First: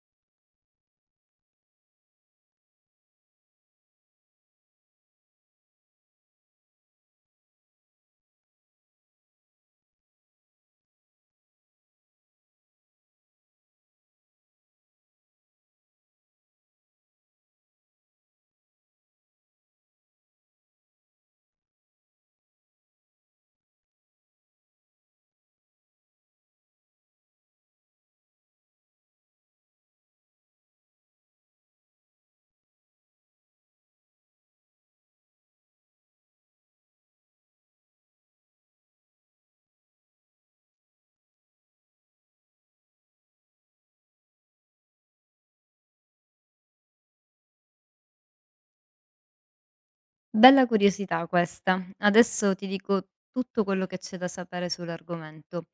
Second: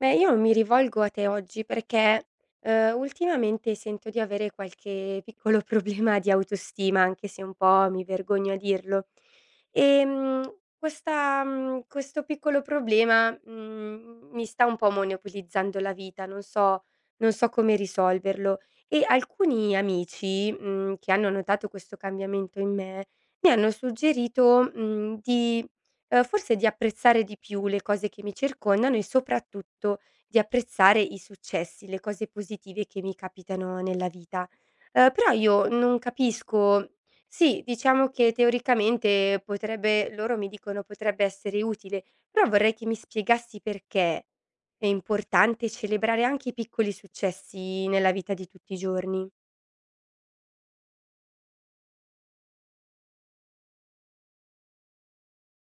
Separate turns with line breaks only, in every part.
Beh, io mi rivolgo a te oggi perché, ultimamente sento di avere qualche piccolo problema di autostima, anche se un po' mi vergogno a dirlo. Questo piccolo problema, mi sta un po' monopolizzando la vita, non so come risolverlo. E alcuni amici, che hanno notato questo cambiamento in me, mi hanno suggerito, mhmm, di forse di apprezzare di più le cose che mi circondano e soprattutto di apprezzare i successi, le cose positive che mi capitano nella vita. Però io non capisco sì, diciamo che teoricamente potrebbe loro mi dicono potrebbe essere utile, però vorrei che mi spiegassi perché è importante celebrare anche i piccoli successi nella vita di tutti i giorni.
Bella curiosità questa. Adesso ti dico tutto quello che c'è da sapere sull'argomento.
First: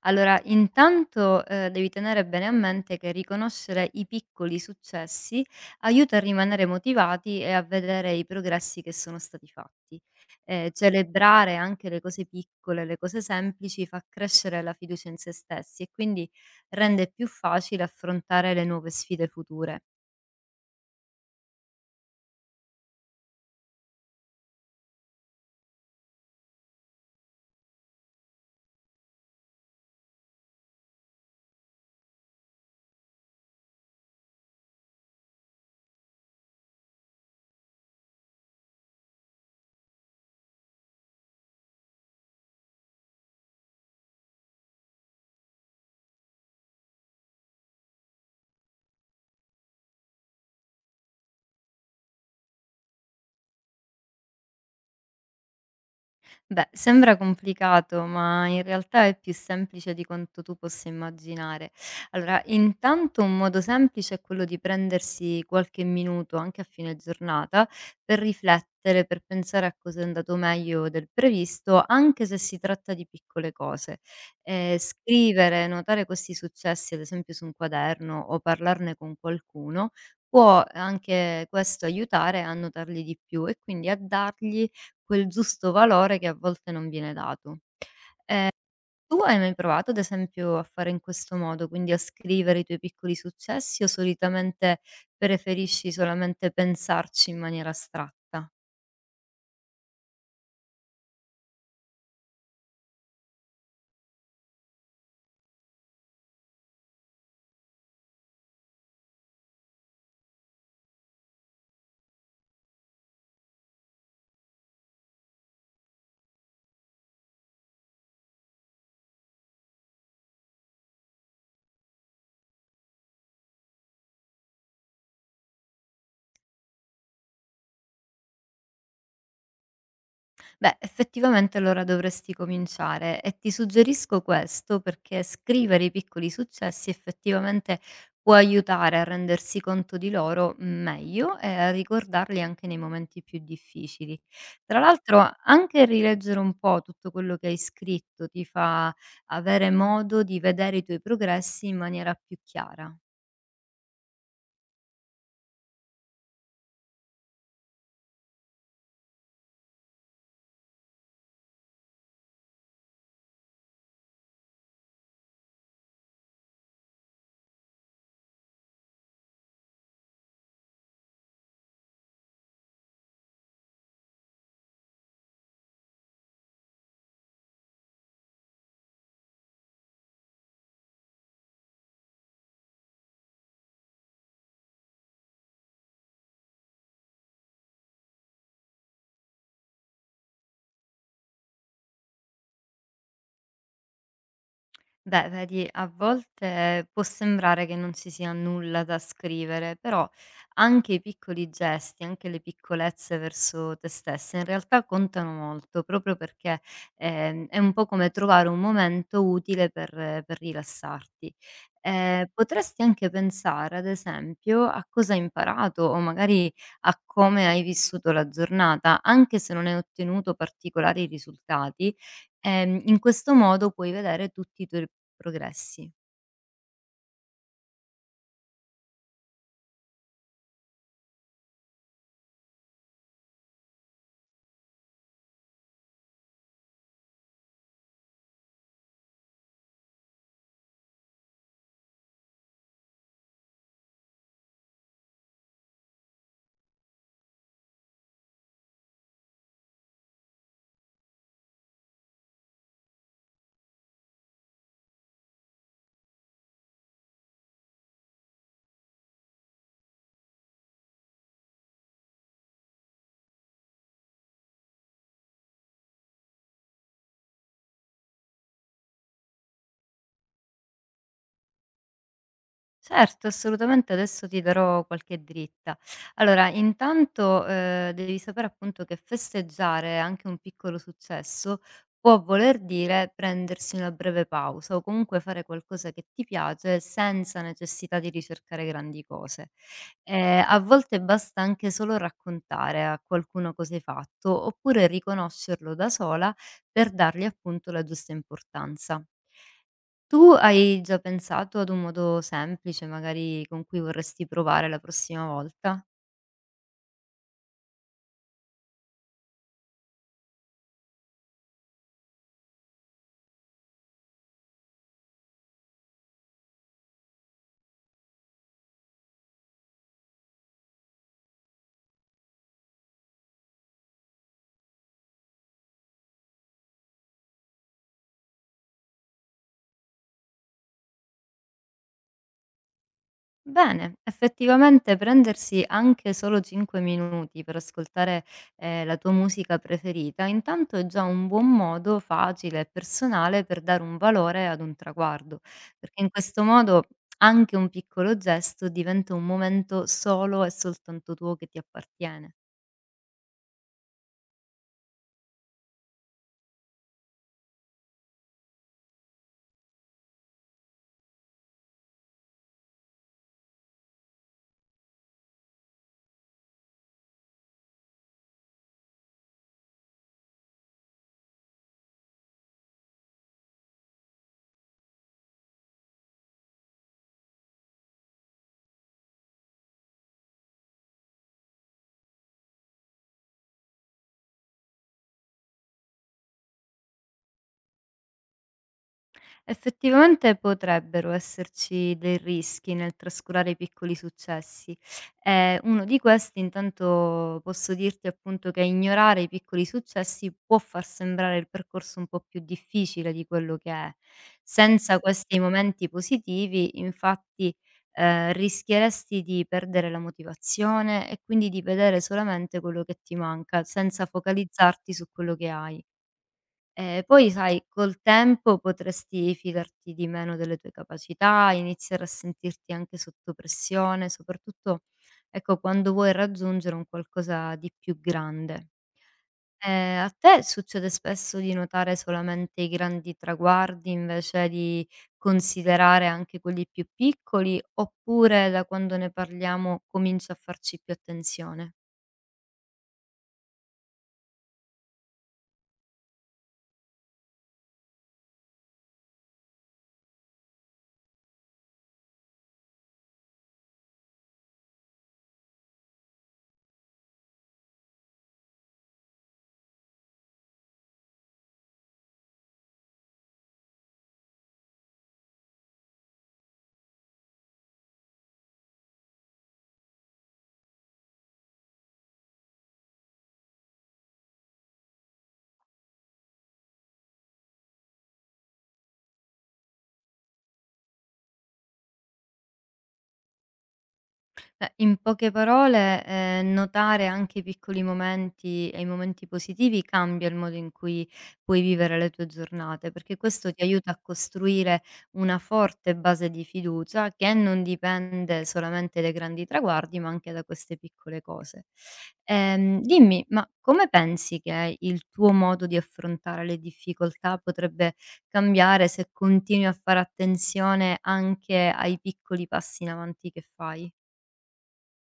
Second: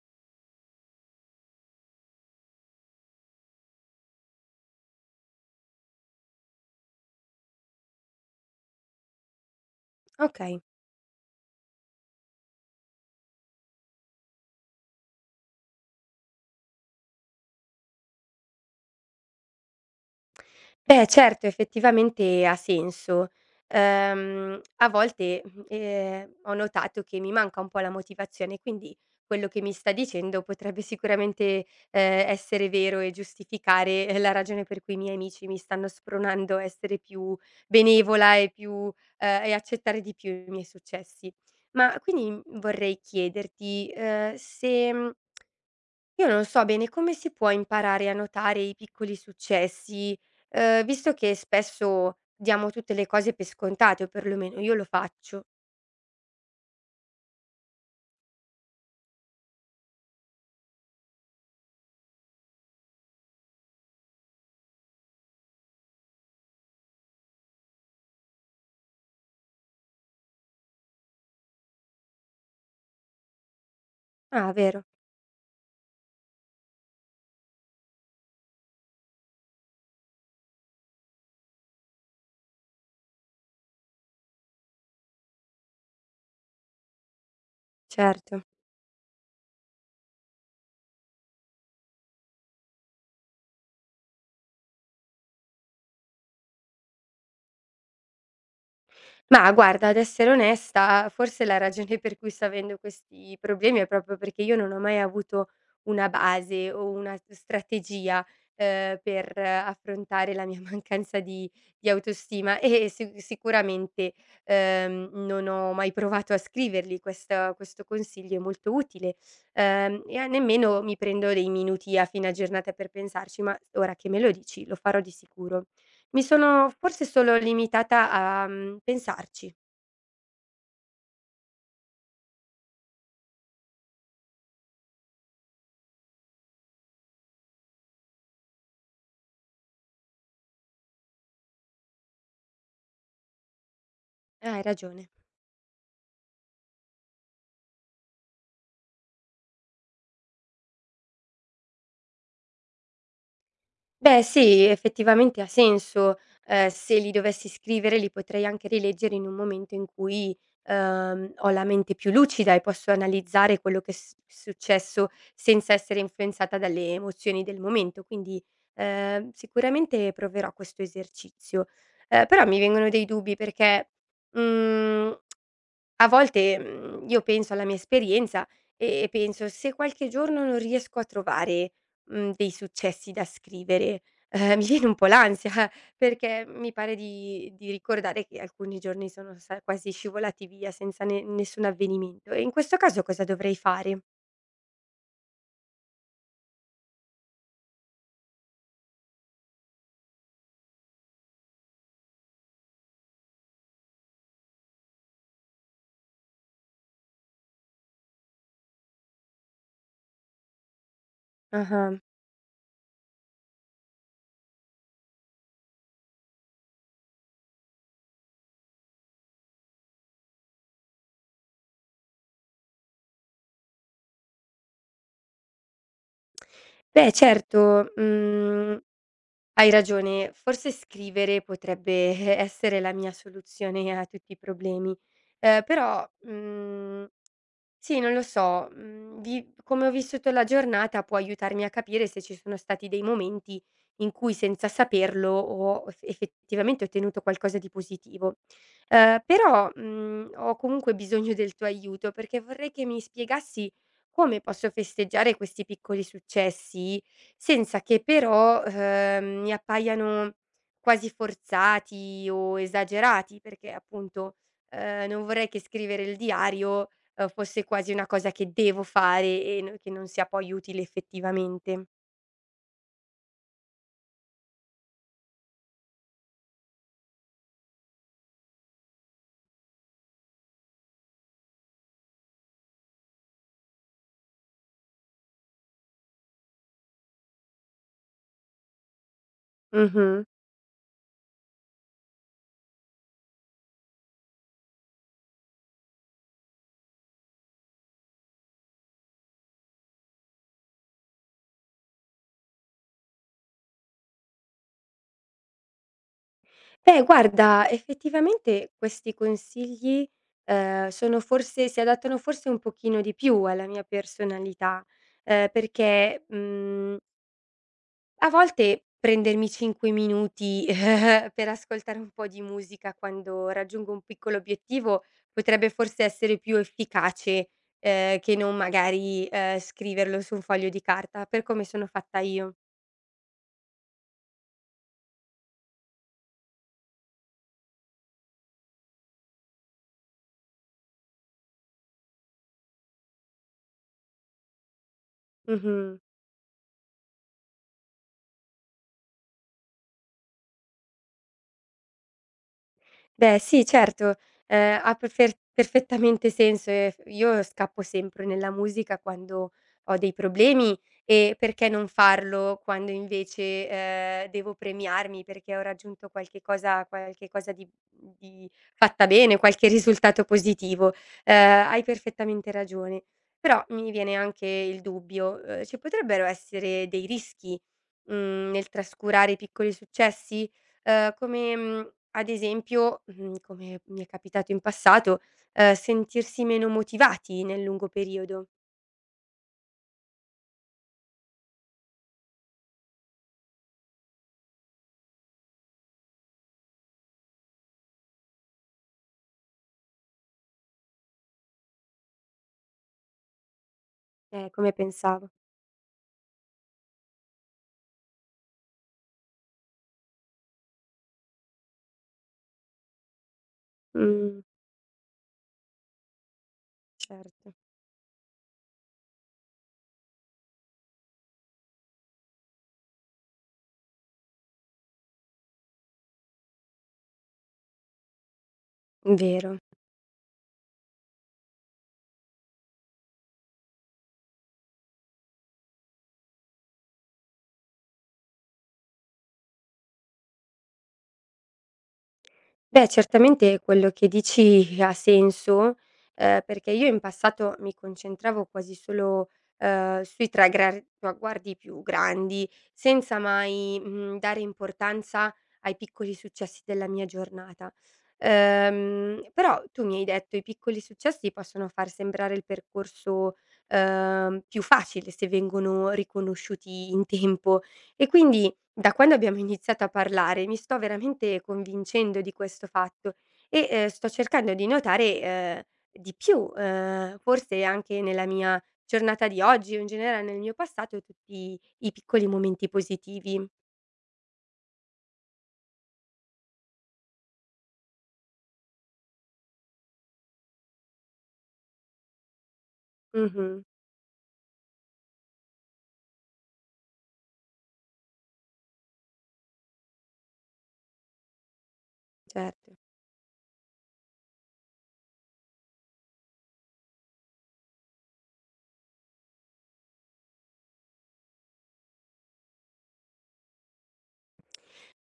Allora, intanto, devi tenere bene a mente che riconoscere i piccoli successi aiuta a rimanere motivati e a vedere i progressi che sono stati fatti.
Okay.
Celebrare anche le cose piccole, le cose semplici fa crescere la fiducia in se stessi e quindi rende più facile affrontare le nuove sfide future.
Beh, certo, effettivamente ha senso. Ho notato che mi manca un po' la motivazione, quindi quello che mi sta dicendo potrebbe sicuramente, essere vero e giustificare, la ragione per cui i miei amici mi stanno spronando a essere più benevola e più e accettare di più i miei successi. Ma quindi, vorrei chiederti, se, mhmm io non so bene come si può imparare a notare i piccoli successi, visto che spesso diamo tutte le cose per scontate, o perlomeno io lo faccio.
Beh, sembra complicato, ma in realtà è più semplice di quanto tu possa immaginare. Allora, intanto un modo semplice è quello di prendersi qualche minuto, anche a fine giornata, per riflettere, per pensare a cosa è andato meglio del previsto, anche se si tratta di piccole cose.
Ah, vero,
Scrivere, notare questi successi, ad esempio su un quaderno o parlarne con qualcuno, può anche questo aiutare a notarli di più e quindi a dargli quel giusto valore che a volte non viene dato.
certo.
Tu hai mai provato, ad esempio, a fare in questo modo, quindi a scrivere i tuoi piccoli successi o solitamente preferisci solamente pensarci in maniera astratta?
Ma guarda, ad essere onesta, forse la ragione per cui sto avendo questi problemi è proprio perché io non ho mai avuto una base o una strategia, per affrontare la mia mancanza di autostima e si sicuramente, non ho mai provato a scriverli. Questa Questo consiglio è molto utile, e a nemmeno mi prendo dei minuti a fine giornata per pensarci, ma ora che me lo dici lo farò di sicuro. Mi sono forse solo limitata a, pensarci.
Beh, effettivamente allora dovresti cominciare e ti suggerisco questo perché scrivere i piccoli successi effettivamente può aiutare a rendersi conto di loro meglio e a ricordarli anche nei momenti più difficili.
Ah, hai
Tra
ragione.
l'altro, anche rileggere un po' tutto quello che hai scritto ti fa avere modo di vedere i tuoi progressi in maniera più chiara.
Beh sì, effettivamente ha senso. Se li dovessi scrivere li potrei anche rileggere in un momento in cui, ho la mente più lucida e posso analizzare quello che è s successo senza essere influenzata dalle emozioni del momento. Quindi, sicuramente proverò questo esercizio. Però mi vengono dei dubbi perché, mhmm a volte, io penso alla mia esperienza e penso: "Se qualche giorno non riesco a trovare, dei successi da scrivere", mi viene un po' l'ansia perché mi pare di ricordare che alcuni giorni sono sa quasi scivolati via senza ne nessun avvenimento. E in questo caso cosa dovrei fare?
Beh, vedi, a volte può sembrare che non ci sia nulla da scrivere, però anche i piccoli gesti, anche le piccolezze verso te stessa, in realtà contano molto, proprio perché è un po' come trovare un momento utile per rilassarti.
Ah-ah.
Potresti anche pensare, ad esempio, a cosa hai imparato o magari a come hai vissuto la giornata, anche se non hai ottenuto particolari risultati. In questo modo puoi vedere tutti i tuoi progressi.
Beh certo, hai ragione, forse scrivere potrebbe essere la mia soluzione a tutti i problemi, però, mhmm sì, non lo so, mhmm, vi come ho vissuto la giornata può aiutarmi a capire se ci sono stati dei momenti in cui senza saperlo ho effettivamente ottenuto qualcosa di positivo. Però, ho comunque bisogno del tuo aiuto perché vorrei che mi spiegassi come posso festeggiare questi piccoli successi senza che però, mi appaiano quasi forzati o esagerati, perché appunto, non vorrei che scrivere il diario fosse quasi una cosa che devo fare e n che non sia poi utile effettivamente.
Certo, assolutamente, adesso ti darò qualche dritta. Allora, intanto, devi sapere appunto che festeggiare anche un piccolo successo può voler dire prendersi una breve pausa o comunque fare qualcosa che ti piace senza necessità di ricercare grandi cose.
Mh-mh.
A volte basta anche solo raccontare a qualcuno cosa hai fatto, oppure riconoscerlo da sola per dargli appunto la giusta importanza. Tu hai già pensato ad un modo semplice, magari con cui vorresti provare la prossima volta?
Beh guarda, effettivamente questi consigli, sono forse si adattano forse un pochino di più alla mia personalità, perché, mhmm a volte prendermi 5 minuti per ascoltare un po' di musica quando raggiungo un piccolo obiettivo potrebbe forse essere più efficace, che non magari, scriverlo su un foglio di carta, per come sono fatta io.
Bene, effettivamente prendersi anche solo 5 minuti per ascoltare la tua musica preferita, intanto è già un buon modo facile e personale per dare un valore ad un traguardo,
Mh-mh.
perché in questo modo anche un piccolo gesto diventa un momento solo e soltanto tuo che ti appartiene.
Beh sì, certo, ha perfer perfettamente senso e f io scappo sempre nella musica quando ho dei problemi e perché non farlo quando invece, devo premiarmi perché ho raggiunto qualche cosa di fatta bene, qualche risultato positivo. Hai perfettamente ragione. Però mi viene anche il dubbio, ci potrebbero essere dei rischi, nel trascurare i piccoli successi? Come, ad esempio, come mi è capitato in passato, sentirsi meno motivati nel lungo periodo.
Effettivamente potrebbero esserci dei rischi nel trascurare i piccoli successi. Uno di questi, intanto, posso dirti appunto che ignorare i piccoli successi può far sembrare il percorso un po' più difficile di quello che è.
È come
Senza
pensavo.
questi momenti positivi, infatti, rischieresti di perdere la motivazione e quindi di vedere solamente quello che ti manca, senza
Mh,
focalizzarti su quello che hai. Poi
certo,
sai, col tempo potresti fidarti di meno delle tue capacità, iniziare a sentirti anche sotto pressione, soprattutto, ecco, quando vuoi raggiungere un qualcosa di più grande.
vero.
A te succede spesso di notare solamente i grandi traguardi, invece di considerare anche quelli più piccoli, oppure da quando ne parliamo cominci a farci più attenzione?
Beh, certamente quello che dici ha senso, perché io in passato mi concentravo quasi solo, sui tra gra traguardi più grandi, senza mai, dare importanza ai piccoli successi della mia giornata. Però tu mi hai detto: "I piccoli successi possono far sembrare il percorso, più facile se vengono riconosciuti in tempo." E quindi da quando abbiamo iniziato a parlare mi sto veramente convincendo di questo fatto e, sto cercando di notare, di più, forse anche nella mia giornata di oggi o in generale nel mio passato tutti i piccoli momenti positivi.
Beh, in poche parole, notare anche i piccoli momenti e i momenti positivi cambia il modo in cui puoi vivere le tue giornate, perché questo
Mh-mh,
ti aiuta a costruire una forte base di fiducia che non dipende solamente dai grandi traguardi, ma anche da queste piccole cose.
certo.
Dimmi, ma come pensi che il tuo modo di affrontare le difficoltà potrebbe cambiare se continui a fare attenzione anche ai piccoli passi in avanti che fai?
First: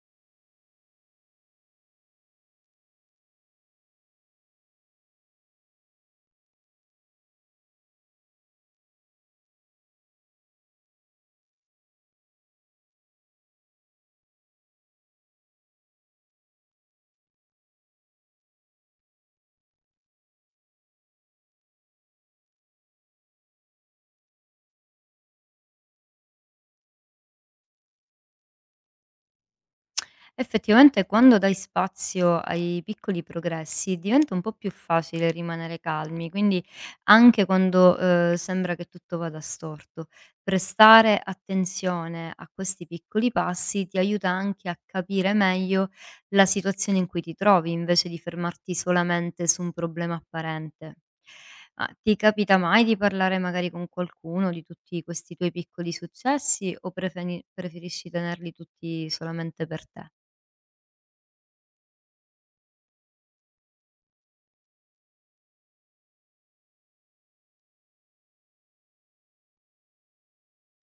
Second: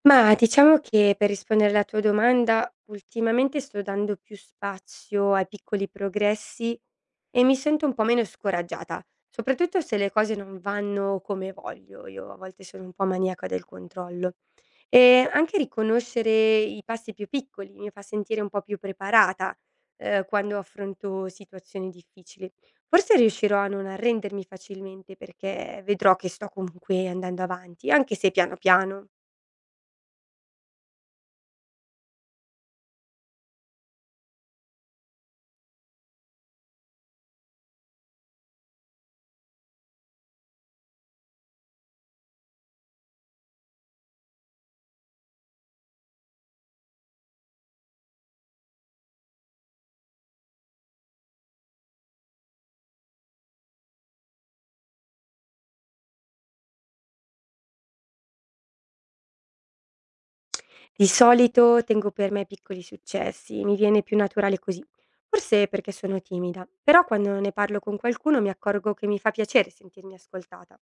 Mah, diciamo che per rispondere alla tua domanda, ultimamente sto dando più spazio ai piccoli progressi e mi sento un po' meno scoraggiata, soprattutto se le cose non vanno come voglio. Io a volte sono un po' maniaca del controllo. E anche riconoscere i passi più piccoli mi fa sentire un po' più preparata, quando affronto situazioni difficili. Forse riuscirò a non arrendermi facilmente perché vedrò che sto comunque andando avanti, anche se piano piano.
Effettivamente, quando dai spazio ai piccoli progressi diventa un po' più facile rimanere calmi, quindi anche quando sembra che tutto vada storto, prestare attenzione a questi piccoli passi ti aiuta anche a capire meglio la situazione in cui ti trovi, invece di fermarti solamente su un problema apparente. Ma ti capita mai di parlare magari con qualcuno di tutti questi tuoi piccoli successi o preferisci tenerli tutti solamente per te?
Di solito tengo per me piccoli successi, mi viene più naturale così. Forse perché sono timida, però quando ne parlo con qualcuno mi accorgo che mi fa piacere sentirmi ascoltata.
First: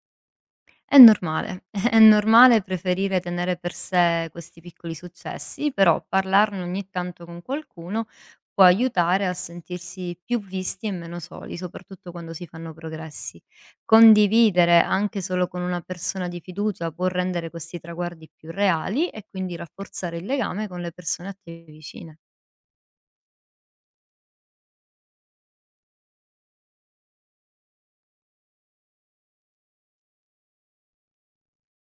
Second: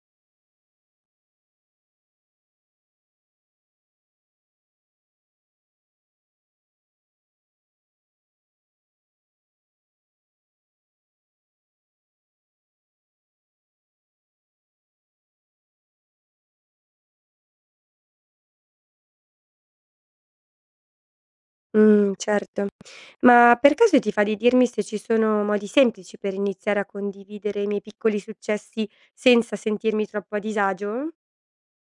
È normale, è normale preferire tenere per sé questi piccoli successi, però parlarne ogni tanto con qualcuno può aiutare a sentirsi più visti e meno soli, soprattutto quando si fanno progressi. Condividere anche solo con una persona di fiducia può rendere questi traguardi più reali e quindi rafforzare il legame con le persone a te
Mm,
vicine.
certo. Ma per caso ti fa di dirmi se ci sono modi semplici per iniziare a condividere i miei piccoli successi senza sentirmi troppo a disagio?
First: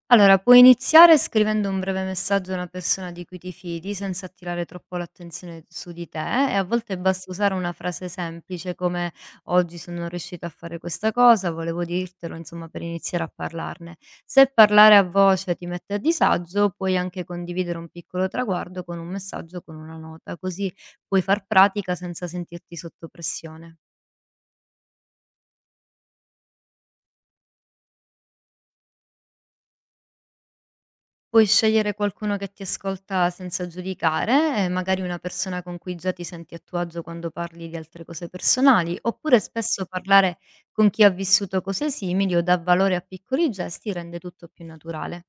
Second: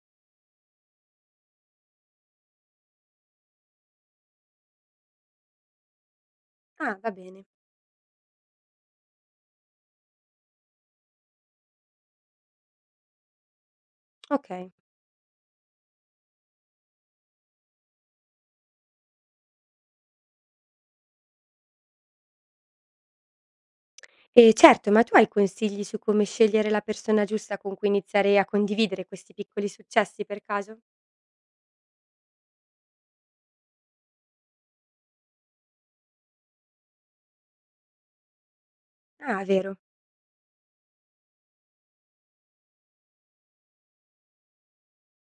Allora, puoi iniziare scrivendo un breve messaggio a una persona di cui ti fidi senza attirare troppo l'attenzione su di te e a
Ah,
volte
va
basta
bene.
usare una frase semplice come: "Oggi sono riuscito a fare questa cosa, volevo dirtelo", insomma, per iniziare a parlarne. Se
Ok.
parlare a voce ti mette a disagio, puoi anche condividere un piccolo traguardo con un messaggio, con una nota, così puoi far pratica senza sentirti sotto pressione.
E certo, ma tu hai consigli su come scegliere la persona giusta con cui iniziare a condividere questi piccoli successi per caso?
Puoi scegliere qualcuno che ti ascolta senza giudicare, magari una persona con cui già ti senti a tuo agio quando parli di altre cose personali, oppure
Ah, vero.
spesso parlare con chi ha vissuto cose simili o dà valore a piccoli gesti rende tutto più naturale.